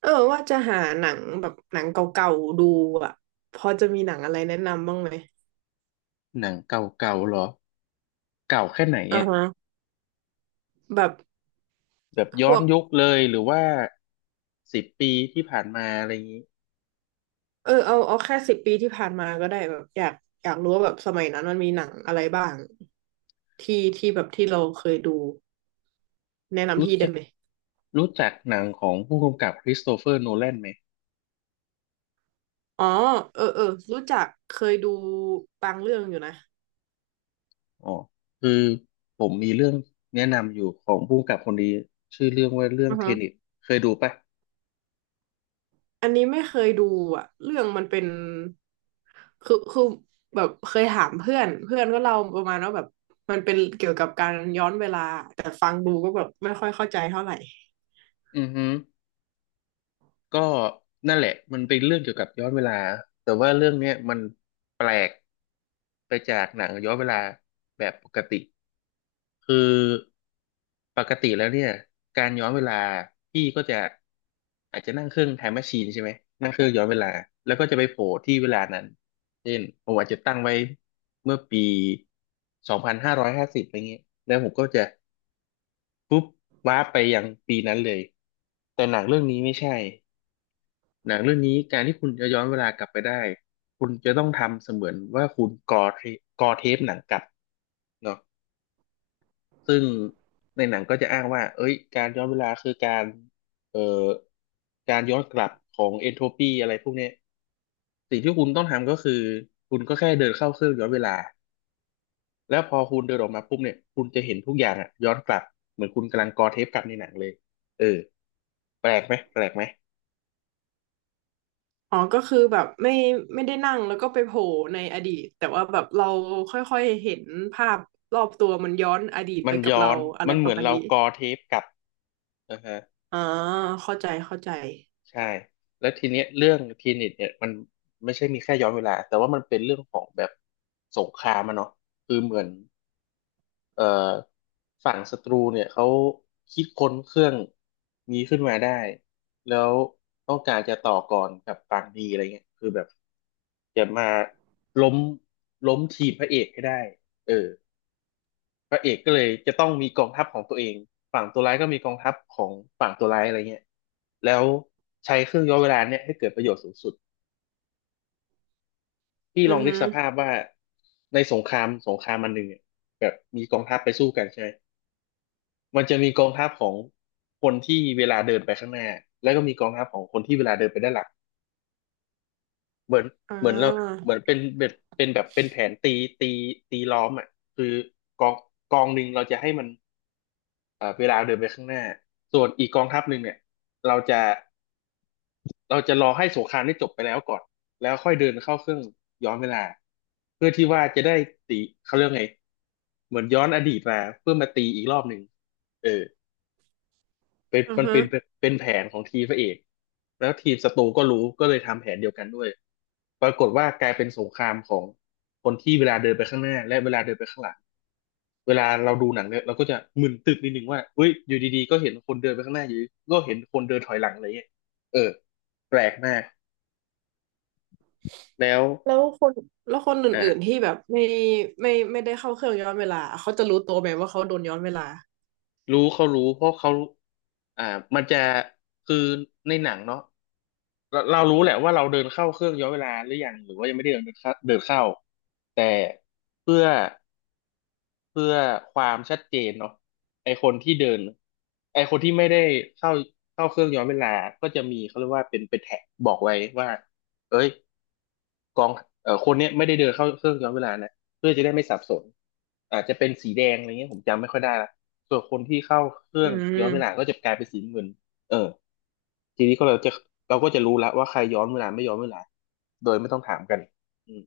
เออว่าจะหาหนังแบบหนังเก่าๆดูอ่ะพอจะมีหนังอะไรแนะนำบ้างไหมหนังเก่าๆเหรอ เก่าแค่ไหนอ่าเนี่ยฮะแบบแบบพย้วอนกยุคเลยหรือว่า10 ปีที่ผ่านมาอะไรอย่างนี้เออเอาแค่สิบปีที่ผ่านมาก็ได้แบบอยากรู้ว่าแบบสมัยนั้นมันมีหนังอะไรบ้างที่แบบที่เราเคยดูแนะนำรู้พี่ได้จักไหมรู้จักหนังของผู้กำกับคริสโตเฟอร์โนแลนไหมอ๋อเออเออรู้จักเคยดูบางเรื่องอยู่นะอ๋อคือผมมีเรื่องแนะนำอยู่ของผู้กำกับคนนี้ชื่อเรื่องว่าเรื่องอือเทฮะ เน็ตเคยดูปะอันนี้ไม่เคยดูอ่ะเรื่องมันเป็น คือแบบเคยถามเพื่อนเพื่อนก็เล่าประมาณว่าแบบมันเป็นเกี่ยวกับการย้อนเวลาแต่ฟังดูก็แบบไม่ค่อยเข้าใจเท่าไหร่อือฮึ ก็นั่นแหละมันเป็นเรื่องเกี่ยวกับย้อนเวลาแต่ว่าเรื่องเนี้ยมันแปลกไปจากหนังย้อนเวลาแบบปกติคือปกติแล้วเนี่ยการย้อนเวลาพี่ก็จะอาจจะนั่งเครื่องไทม์แมชชีนใช่ไหมนั่งเครื่องย้อนเวลาแล้วก็จะไปโผล่ที่เวลานั้นเช่นผมอาจจะตั้งไว้เมื่อปี2550อะไรเงี้ยแล้วผมก็จะปุ๊บว้าร์ปไปยังปีนั้นเลยแต่หนังเรื่องนี้ไม่ใช่ หนังเรื่องนี้การที่คุณจะย้อนเวลากลับไปได้คุณจะต้องทำเสมือนว่าคุณกอเทปหนังกลับเนาะซึ่งในหนังก็จะอ้างว่าเอ้ยการย้อนเวลาคือเอ่อการย้อนกลับของเอนโทรปีอะไรพวกเนี้ยสิ่งที่คุณต้องทำก็คือคุณก็แค่เดินเข้าเครื่องย้อนเวลาแล้วพอคุณเดินออกมาปุ๊บเนี่ยคุณจะเห็นทุกอย่างอะย้อนกลับเหมือนคุณกำลังกอเทปกลับในหนังเลยเออแปลกไหมแปลกไหมอ๋อก็คือแบบไม่ได้นั่งแล้วก็ไปโผล่ในอดีตแต่ว่าแบบเราค่อยๆเห็นภาพรอบตัวมันย้อนอดีตมัไปนกับย้อเรานอะไรมันปเหมืระอนมาณเรานี้กอเทปกลับนะฮะ อ๋อเข้าใจเข้าใจใช่แล้วทีเนี้ยเรื่องทีนิตเนี่ยมันไม่ใช่มีแค่ย้อนเวลาแต่ว่ามันเป็นเรื่องของแบบสงครามอะเนาะคือเหมือนเอ่อฝั่งศัตรูเนี่ยเขาคิดค้นเครื่องนี้ขึ้นมาได้แล้วต้องการจะต่อก่อนกับฝั่งดีอะไรเงี้ยคือแบบจะมาล้มล้มทีมพระเอกให้ได้เออ พระเอกก็เลยจะต้องมีกองทัพของตัวเองฝั่งตัวร้ายก็มีกองทัพของฝั่งตัวร้ายอะไรเงี้ยแล้วใช้เครื่องย้อนเวลาเนี่ยให้เกิดประโยชน์สูงสุดพี่อืลอองนึฮึกสภาพว่าในสงครามมันหนึ่งเนี่ยแบบมีกองทัพไปสู้กันใช่ไหมมันจะมีกองทัพของคนที่เวลาเดินไปข้างหน้าแล้วก็มีกองทัพของคนที่เวลาเดินไปด้านหลังเหมือนอ่เหมือนเราาเหมือนเป็นแบบเป็นแผนตีตีล้อมอ่ะคือกองกองหนึ่งเราจะให้มัน เวลาเดินไปข้างหน้า ส่วนอีกกองทัพหนึ่งเนี่ยเราจะเราจะรอให้สงครามได้จบไปแล้วก่อนแล้วค่อยเดินเข้าเครื่องย้อนเวลาเพื่อที่ว่าจะได้ตีเขาเรียกไงเหมือนย้อนอดีตมาเพื่อมาตีอีกรอบหนึ่งเออ เป็นอือมันฮึ เป็นเป็นแผนของทีมพระเอกแล้วทีมศัตรูก็รู้ก็เลยทำแผนเดียวกันด้วยปรากฏว่ากลายเป็นสงครามของคนที่เวลาเดินไปข้างหน้าและเวลาเดินไปข้างหลังเวลาเราดูหนังเนี่ยเราก็จะมึนตึกนิดนึงว่าเฮ้ยอยู่ดีๆก็เห็นคนเดินไปข้างหน้าอยู่ดีก็เห็นคนเดินถอยหลังอะไรเงี้ยเออแปลกมากแล้วแล้วคนแล้วคนอื่นๆอ่า ที่แบบไม่ได้เข้าเครื่องย้อนเวลาเขาจะรู้ตัวไหมว่าเขาโดนย้อนเวลารู้เขารู้เพราะเขาอ่ามันจะคือในหนังเนาะเรารู้แหละว่าเราเดินเข้าเครื่องย้อนเวลาหรือยังหรือว่ายังไม่ได้เดินเข้าแต่เพื่อเพื่อความชัดเจนเนาะไอคนที่เดินไอคนที่ไม่ได้เข้าเข้าเครื่องย้อนเวลาก็จะมีเขาเรียกว่าเป็นแท็กบอกไว้ว่าเอ้ย กองเอ่อคนเนี้ยไม่ได้เดินเข้าเครื่องย้อนเวลานะเพื่อจะได้ไม่สับสนอาจจะเป็นสีแดงอะไรเงี้ยผมจำไม่ค่อยได้ละส่วนคนที่เข้าเครื่อืองย้อนเวลามก็จะกลายเป็นสีน้ำเงินเออทีนี้ก็เราก็จะรู้ละว่าใครย้อนเวลาไม่ย้อนเวลาโดยไม่ต้องถามกันอืม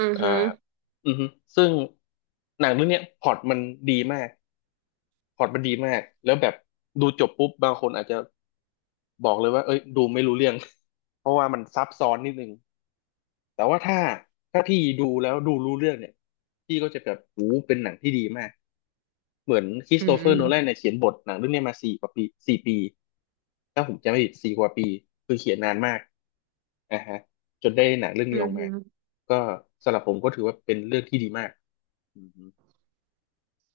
อือเอ่อฮึอือฮึซึ่งหนังเรื่องเนี้ยพล็อตมันดีมากพล็อตมันดีมากแล้วแบบดูจบปุ๊บบางคนอาจจะบอกเลยว่าเอ้ยดูไม่รู้เรื่อง เพราะว่ามันซับซ้อนนิดนึง แต่ว่าถ้าพี่ดูแล้วดูรู้เรื่องเนี่ยพี่ก็จะแบบโอ้เป็นหนังที่ดีมากเหมือนคริอืสโตมเฟออืร์โนแลนเนี่ยเขียนบทหนังเรื่องเนี้ยมาสี่กว่าปี4 ปีถ้าผมจำไม่ผิดสี่กว่าปีคือเขียนนานมากอ่าฮะจนได้หนังเรื่องอนี้ออกฮึมาก็สำหรับผมก็ถือว่าเป็นเรื่องที่ดีมากอื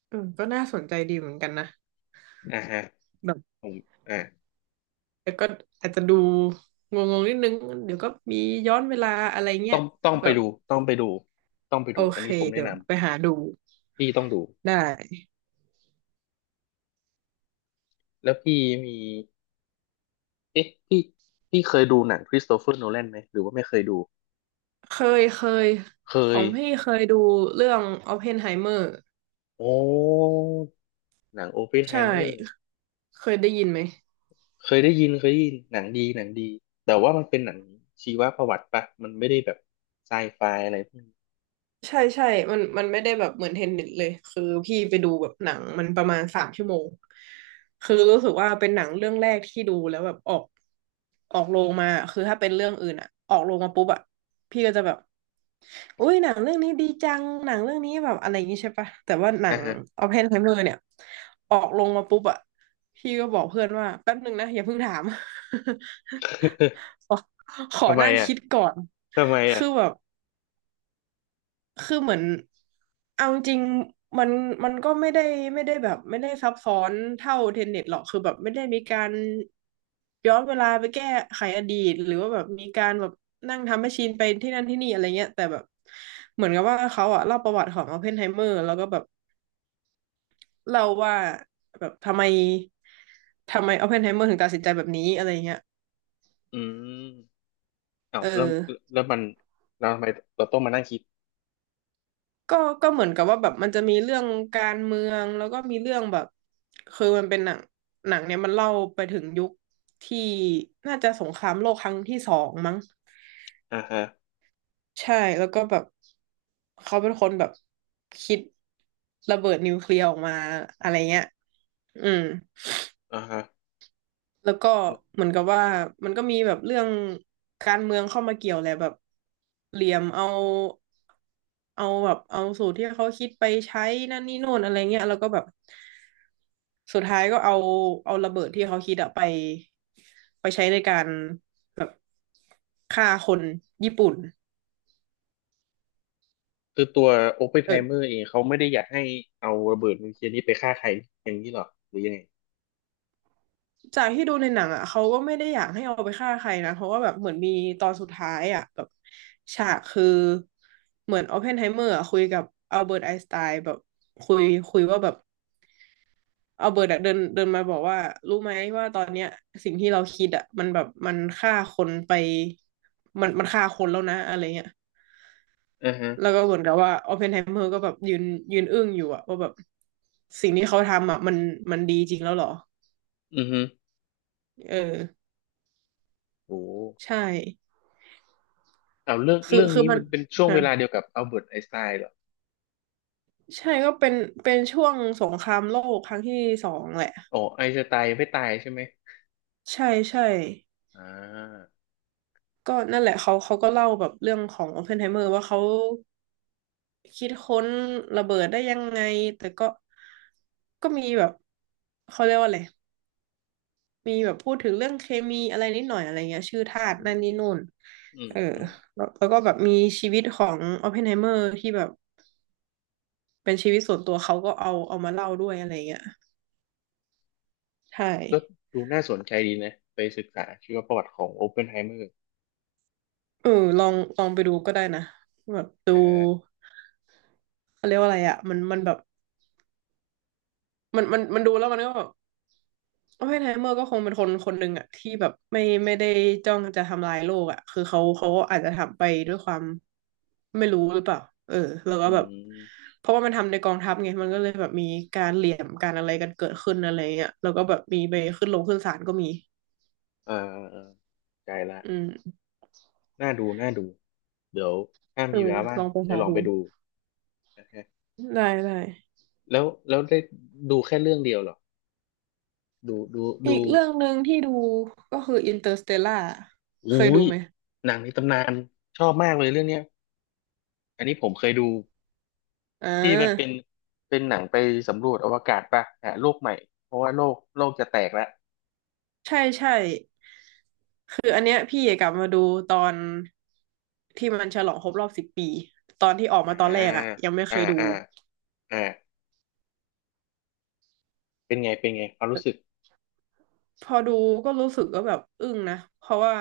เออก็น่าสนใจดีเหมือนกันนะอฮึอ่าฮะแบบผมอ่าแต่ก็อาจจะดูงงๆนิดนึงเดี๋ยวก็มีย้อนเวลาอะไรเงี้ต้ยองต้องแบไปบดูต้องไปดูโออันเคนี้ผมแนะเดี๋ยนวไปหาดูำพี่ต้องดูได้แล้วพี่มีเอ๊ะพี่เคยดูหนังคริสโตเฟอร์โนแลนไหมหรือว่าไม่เคยดู เคยเคยเคขยองพี่เคยดูเรื่อง o อปเพนไฮเมอร์โอ้หนังโอเพนไฮใช่เมอร์เคยได้ยินไหม เคยได้ยินหนังดีหนังดีแต่ว่ามันเป็นหนังชีวประวัติปะมันไม่ได้แบบไซไฟอะไรพวกนี้ใช่ใช่มันไม่ได้แบบเหมือนเทนนิสเลยคือพี่ไปดูแบบหนังมันประมาณสามชั่วโมงคือรู้สึกว่าเป็นหนังเรื่องแรกที่ดูแล้วแบบออกโรงมาคือถ้าเป็นเรื่องอื่นอะออกโรงมาปุ๊บอะพี่ก็จะแบบอุ้ยหนังเรื่องนี้ดีจังหนังเรื่องนี้แบบอะไรอย่างงี้ใช่ปะแต่ว่าหนัอ่างฮะ ออปเพนไฮเมอร์เนี่ยออกโรงมาปุ๊บอะพี่ก็บอกเพื่อนว่าแป๊บนึงนะอย่าเพิ่งถาม ขอข อทำไมนั่งอ่ะคิดก่อนทำไมอ่ะคือแบบ คือเหมือนเอาจริงๆมันก็ไม่ได้แบบไม่ได้ซับซ้อนเท่าเทนเน็ตหรอกคือแบบไม่ได้มีการย้อนเวลาไปแก้ไขอดีตหรือว่าแบบมีการแบบนั่งทำแมชชีนไปที่นั่นที่นี่อะไรเงี้ยแต่แบบเหมือนกับว่าเขาอะเล่าประวัติของอ p พนไฮเมอร์แล้วก็แบบเล่าว่าแบบทำไมอ p พนไฮเมอร์ถึงตัดสินใจแบบนี้อะไรเงี้ยอืมเอ้าเออ แล้วมันเราทำไมเราต้องมานั่งคิดก็ก็เหมือนกับว่าแบบมันจะมีเรื่องการเมืองแล้วก็มีเรื่องแบบคือมันเป็นหนังเนี่ยมันเล่าไปถึงยุคที่น่าจะสงครามโลกครั้งที่สองมั้งอ่าฮะใช่แล้วก็แบบเขาเป็นคนแบบคิดระเบิดนิวเคลียร์ออกมาอะไรเงี้ยอืม อ่าฮะแล้วก็เหมือนกับว่ามันก็มีแบบเรื่องการเมืองเข้ามาเกี่ยวแหละแบบเหลี่ยมเอาแบบเอาสูตรที่เขาคิดไปใช้นั่นนี่โน่นอะไรเงี้ยแล้วก็แบบสุดท้ายก็เอาระเบิดที่เขาคิดอะไปไปใช้ในการฆ่าคนญี่ปุ่นคือตัวโอปเพนไฮเมอเออ ร์เองเขาไม่ได้อยากให้เอาระเบิดนิวเคลียร์นี้ไปฆ่าใครอย่างนี้หรอหรือยังไงจากที่ดูในหนังอ่ะเขาก็ไม่ได้อยากให้เอาไปฆ่าใครนะเพราะว่าแบบเหมือนมีตอนสุดท้ายอ่ะแบบฉากคือเหมือนออปเพนไฮเมอร์คุยกับอัลเบิร์ตไอน์สไตน์แบบคุยคุยว่าแบบอัลเบิร์ตอะเดินเดินมาบอกว่ารู้ไหมว่าตอนเนี้ยสิ่งที่เราคิดอ่ะมันแบบมันฆ่าคนไปมันฆ่าคนแล้วนะอะไรเงี้ยอ่าฮะแล้วก็เหมือนกับว่าออปเพนไฮเมอร์ก็แบบยืนอึ้งอยู่อะว่าแบบสิ่งที่เขาทำอะมันดีจริงแล้วเหรออือฮึเออโอ้ ใช่เอาเรื่องคือเรื่องคือนี้มันมันเป็นช่วงฮะ เวลาเดียวกับอัลเบิร์ตไอน์สไตน์เหรอใช่ก็เป็นช่วงสงครามโลกครั้งที่สองแหละอ๋อไอน์สไตน์ไม่ตายใช่ไหมใช่ใช่อ่าก็นั่นแหละเขาก็เล่าแบบเรื่องของโอเพนไฮเมอร์ว่าเขาคิดค้นระเบิดได้ยังไงแต่ก็มีแบบเขาเรียกว่าอะไรมีแบบพูดถึงเรื่องเคมีอะไรนิดหน่อยอะไรเงี้ยชื่อธาตุอืนั่นมนี่นู่นอืม เอออืม แล้วแล้วก็แบบมีชีวิตของโอเพนไฮเมอร์ที่แบบเป็นชีวิตส่วนตัวเขาก็เอามาเล่าด้วยอะไรเงี้ยใช่ ก็ดูน่าสนใจดีนะไปศึกษาชีวประวัติของโอเพนไฮเมอร์เออลองไปดูก็ได้นะแบบดูฮะเขาเรียกว่าอะไรอ่ะมันแบบมันดูแล้วมันก็แบบโอ้ยไฮเมอร์ก็คงเป็นคนคนหนึ่งอ่ะที่แบบไม่ได้จ้องจะทำลายโลกอ่ะคือเขาอาจจะทำไปด้วยความไม่รู้หรือเปล่าเออแล้วก็อืแบบมเพราะว่ามันทำในกองทัพไงมันก็เลยแบบมีการเหลี่ยมการอะไรกันเกิดขึ้นอะไรเงี้ยแล้วก็แบบมีไปขึ้นลงขึ้นศาลก็มีอ่าอ่าใจละอืมน่าดูน่าดูเดี๋ยวถ้าเอมีเวอลาว่าลงองไปจะหาลองดูไปดูนะฮะได้ได้ แล้วได้ดูแค่เรื่องเดียวเหรอ ดูดูอีดูกเรื่องหนึ่งที่ดูก็คืออินเตอร์สเตลล่าอุ้เคยดูยไหมหนังในตำนานชอบมากเลยเรื่องเนี้ยอันนี้ผมเคยดู อ่ที่มันเป็นาเป็นหนังไปสำรวจอวกาศป่ะหาโลกใหม่เพราะว่าโลกจะแตกแล้วใช่ใช่คืออันเนี้ยพี่กลับมาดูตอนที่มันฉลองครบรอบสิบปีตอนที่ออกอ่ามาตอนแรกอะยังไม่เคอ่ายดูอ่าอ่าเป็นไงเป็นไงความรู้สึกพอดูก็รู้สึกก็แบบอึ้งนะเพราะว่า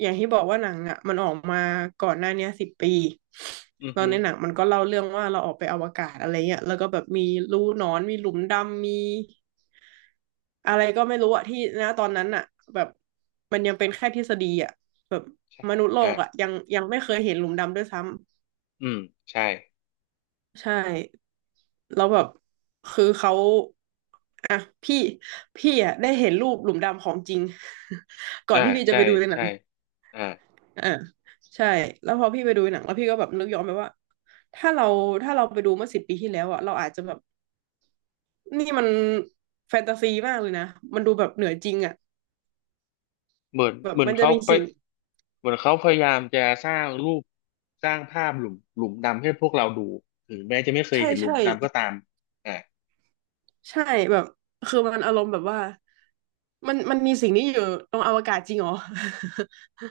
อย่างที่บอกว่าหนังอะมันออกมาก่อนหน้าเนี้สิบปีอือแล้วฮึในหนังมันก็เล่าเรื่องว่าเราออกไปอวกาศอะไรเงี้ยแล้วก็แบบมีรูหนอนมีหลุมดำมี อะไรก็ไม่รู้อะที่นะตอนนั้นอะแบบมันยังเป็นแค่ทฤษฎีอะแบบใช่มนุษย์โลอ่ากอะยังไม่เคยเห็นหลุมดำด้วยซ้อืมใช่ำใช่แล้วแบบคือเขาอะพี่พี่อะได้เห็นรูปหลุมดำของจริง ก่อนอ่าที่พี่จะใช่ไปดูในหนัใช่งอ่าอ่าใช่แล้วพอพี่ไปดูในหนังแล้วพี่ก็แบบนึกย้อนไปว่าถ้าเราถ้าเราไปดูเมื่อสิบปีที่แล้วอะเราอาจจะแบบนี่มันแฟนตาซีมากเลยนะมันดูแบบเหนือจริงอะเหมือนแบบเหมือนมันจะเขามีไปสิ่งเหมือนเขาพยายามจะสร้างรูปสร้างภาพหลุมดำให้พวกเราดูถึงแม้จะไม่เคยใช่เห็นหลุมใช่ ดำก็ตามอ่าใช่แบบคือมันอารมณ์แบบว่ามันมีสิ่งนี้อยู่ตรงอวกาศจริงเหรอ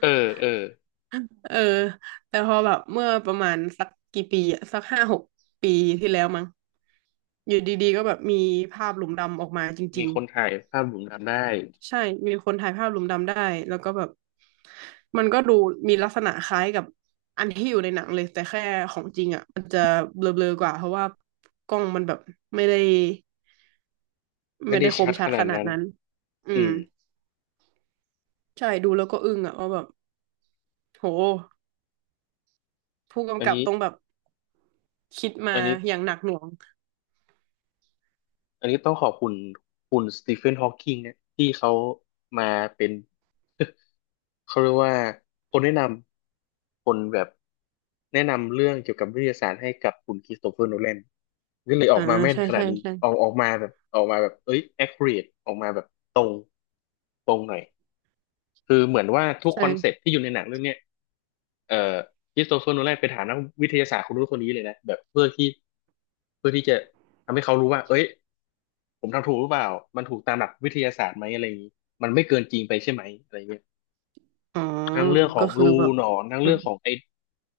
เออ เออเออแต่พอแบบเมื่อประมาณสักกี่ปีอะสัก5-6 ปีที่แล้วมั้งอยู่ดีๆก็แบบมีภาพหลุมดำออกมาจมีริงคนถ่ายภาพหลุมดำได้ๆใช่มีคนถ่ายภาพหลุมดำได้แล้วก็แบบมันก็ดูมีลักษณะคล้ายกับอันที่อยู่ในหนังเลยแต่แค่ของจริงอ่ะมันจะเบลอๆกว่าเพราะว่ากล้องมันแบบไม่ได้ไม่ได้คชัมดชัขดขนาดนาดนั้นนั้นอือืม มใช่ดูแล้วก็อึ้งอะว่าแบบโหผู้อักำนกับนี้ ต้องแบบคิดมาอันนี้อย่างหนักหน่วงอันนี้ต้องขอบคุณคุณสตีเฟนฮอว์กิงเนี่ยที่เขามาเป็น เขาเรียกว่าคนแนะนำคนแบบแนะนำเรื่องเกี่ยวกับวิทยาศาสตร์ให้กับคุณคริสโตเฟอร์โนแลนก็เลยอออ่ากมาแม่นใช่ขนาใช่ดนี้ใช่ออกมาแบบออกมาแบบเอ้ย accurate ออกมาแบบตรงตรงหน่อยคือเหมือนว่าทุกคอนเซ็ปต์ใช่ที่อยู่ในหนังเรื่องเนี้ยเอ่อคริสโตเฟอร์โนแลนไปถามนักวิทยาศาสตร์คนนู้นคนนี้เลยนะแบบเพื่อที่จะทำให้เขารู้ว่าเอ้ย ผมทำถูกหรือเปล่ามันถูกตามหลักวิทยาศาสตร์ไหมอะไรอย่างนี้มันไม่เกินจริงไปใช่ไหมอะไรเงี้ยอ๋อทั้งเรื่องขอก็งคือรูแบบหนอนทั้งอืเรื่อมงของไอ้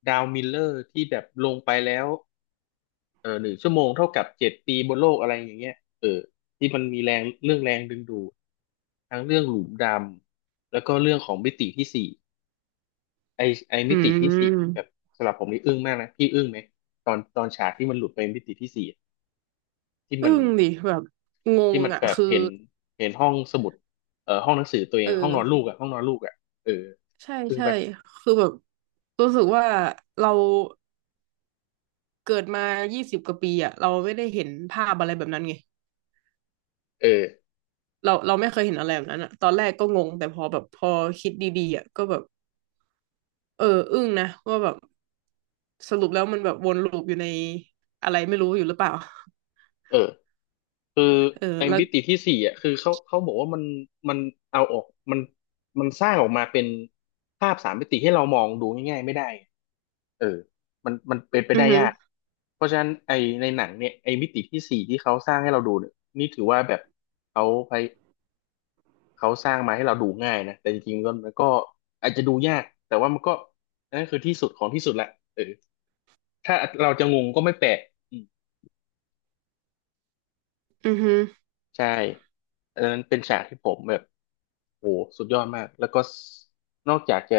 ดาวมิลเลอร์ที่แบบลงไปแล้วเออ1 ชั่วโมงเท่ากับ7 ปีบนโลกอะไรอย่างเงี้ยเออที่มันมีแรงเรื่องแรงดึงดูดทั้งเรื่องหลุมดำแล้วก็เรื่องของมิติที่สี่ไอ้ไอ้อืมิติที่สี่นี่แบบมสำหรับผมนี่อึ้งมากนะพี่อึ้งไหมตอนฉากที่มันหลุดไปมิติที่สี่อะที่มัอึ้น งดิแบบงที่งมันอะแบบคือเห็นห้องสมุดห้องหนังสือตัวเองเอห้องนอนลูกออ่ะห้องนอนลูกอ่ะเออใช่ซึ่งใช่ไปคือแบบรู้สึกว่าเราเกิดมา20 กว่าปีอะเราไม่ได้เห็นภาพอะไรแบบนั้นไงเออเราไม่เคยเห็นอะไรแบบนั้นอะตอนแรกก็งงแต่พอแบบพอคิดดีๆอะก็แบบเอออึ้งนะว่าแบบ สรุปแล้วมันแบบวนลูปอยู่ในอะไรไม่รู้อยู่หรือเปล่าเออคือเออไอ้แล้วมิติที่สี่อ่ะคือเขาบอกว่ามันมันเอาออกมันมันสร้างออกมาเป็นภาพสามมิติให้เรามองดูง่ายๆไม่ได้เออมันเป็นไปอือได้ฮึยากเพราะฉะนั้นไอ้ในหนังเนี่ยไอ้มิติที่สี่ที่เขาสร้างให้เราดูเนี่ยนี่ถือว่าแบบเขาไป เขาสร้างมาให้เราดูง่ายนะแต่จริงๆมันก็อาจจะดูยาก แต่ว่ามันก็อันนั่นคือที่สุดของที่สุดแหละเออถ้าเราจะงงก็ไม่แปลกอืมอือฮึใช่อันนั้นเป็นฉากที่ผมแบบโอ้สุดยอดมากแล้วก็นอกจากจะ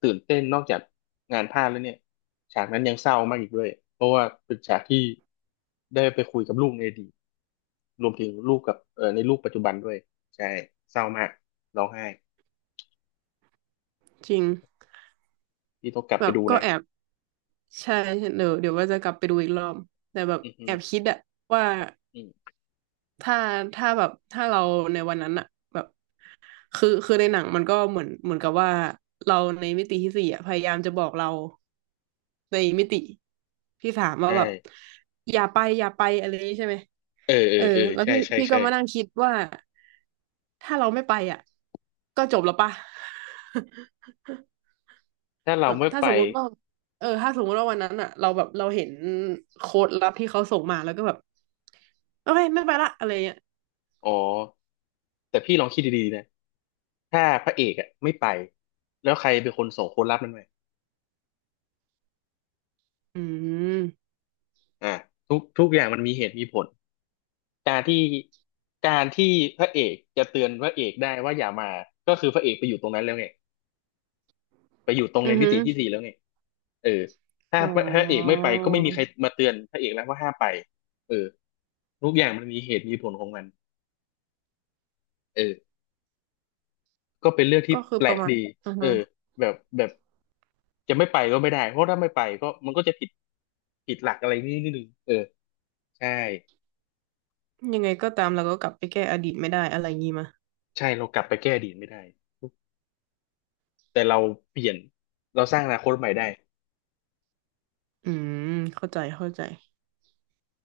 ตื่นเต้นนอกจากงานพลาดแล้วเนี่ยฉากนั้นยังเศร้ามากอีกด้วย เพราะว่าเป็นฉากที่ได้ไปคุยกับลูกในอดีตรวมถึงลูกกับในลูกปัจจุบันด้วยใช่เศร้ามากร้องไห้จริงพี่ต้องกลับแบไปบดูก็นะแอบใช่เดี๋ยวว่าจะกลับไปดูอีกรอบแต่แบบอือฮึแอบคิดอะว่าอืมถ้าถ้าแบบถ้าเราในวันนั้นอะแบบคือคือในหนังมันก็เหมือนกับว่าเราในมิติที่สี่อะพยายามจะบอกเราในมิติที่สามว่าใช่ แบบอย่าไปอย่าไปอะไรอย่างนี้ใช่ไหมเออเอเอออเออแล้วใช่พี่ใช่พี่ก็ใช่มานั่งคิดว่า ถ้าเราไม่ไปอ่ะก็จบแล้วป่ะ ถ้าเราแบบไม่ถ้าไปสมมุติว่าเออถ้าสมมุติว่าวันนั้นอ่ะเราแบบเราเห็นโค้ดลับที่เขาส่งมาแล้วก็แบบโอเคไม่ไปละอะไรเงี้ยอ๋อแต่พี่ลองคิดดีๆนะถ้าพระเอกอ่ะไม่ไปแล้วใครเป็นคนส่งคนรับมันไปอืมอ่าทุกอย่างมันมีเหตุมีผลการที่การที่พระเอกจะเตือนพระเอกได้ว่าอย่ามาก็คือพระเอกไปอยู่ตรงนั้นแล้วไงไปอยู่ตรงอืในอมิหือติที่สี่แล้วไงเออถ้าอ๋อพระเอกไม่ไปก็ไม่มีใครมาเตือนพระเอกแล้วว่าห้ามไปเออทุกอย่างมันมีเหตุมีผลของมันเออก็เป็นเรื่องที่ก็คือแปลประกมาณดีอือเออฮะแบบ จะไม่ไปก็ไม่ได้เพราะถ้าไม่ไปก็มันก็จะผิดผิดหลักอะไรนิดนึงเออใช่ยังไงก็ตามเราก็กลับไปแก้อดีตไม่ได้อะไรงี้มาใช่เรากลับไปแก้อดีตไม่ได้แต่เราเปลี่ยนเราสร้างอนาคตใหม่ได้อืมเข้าใจเข้าใจ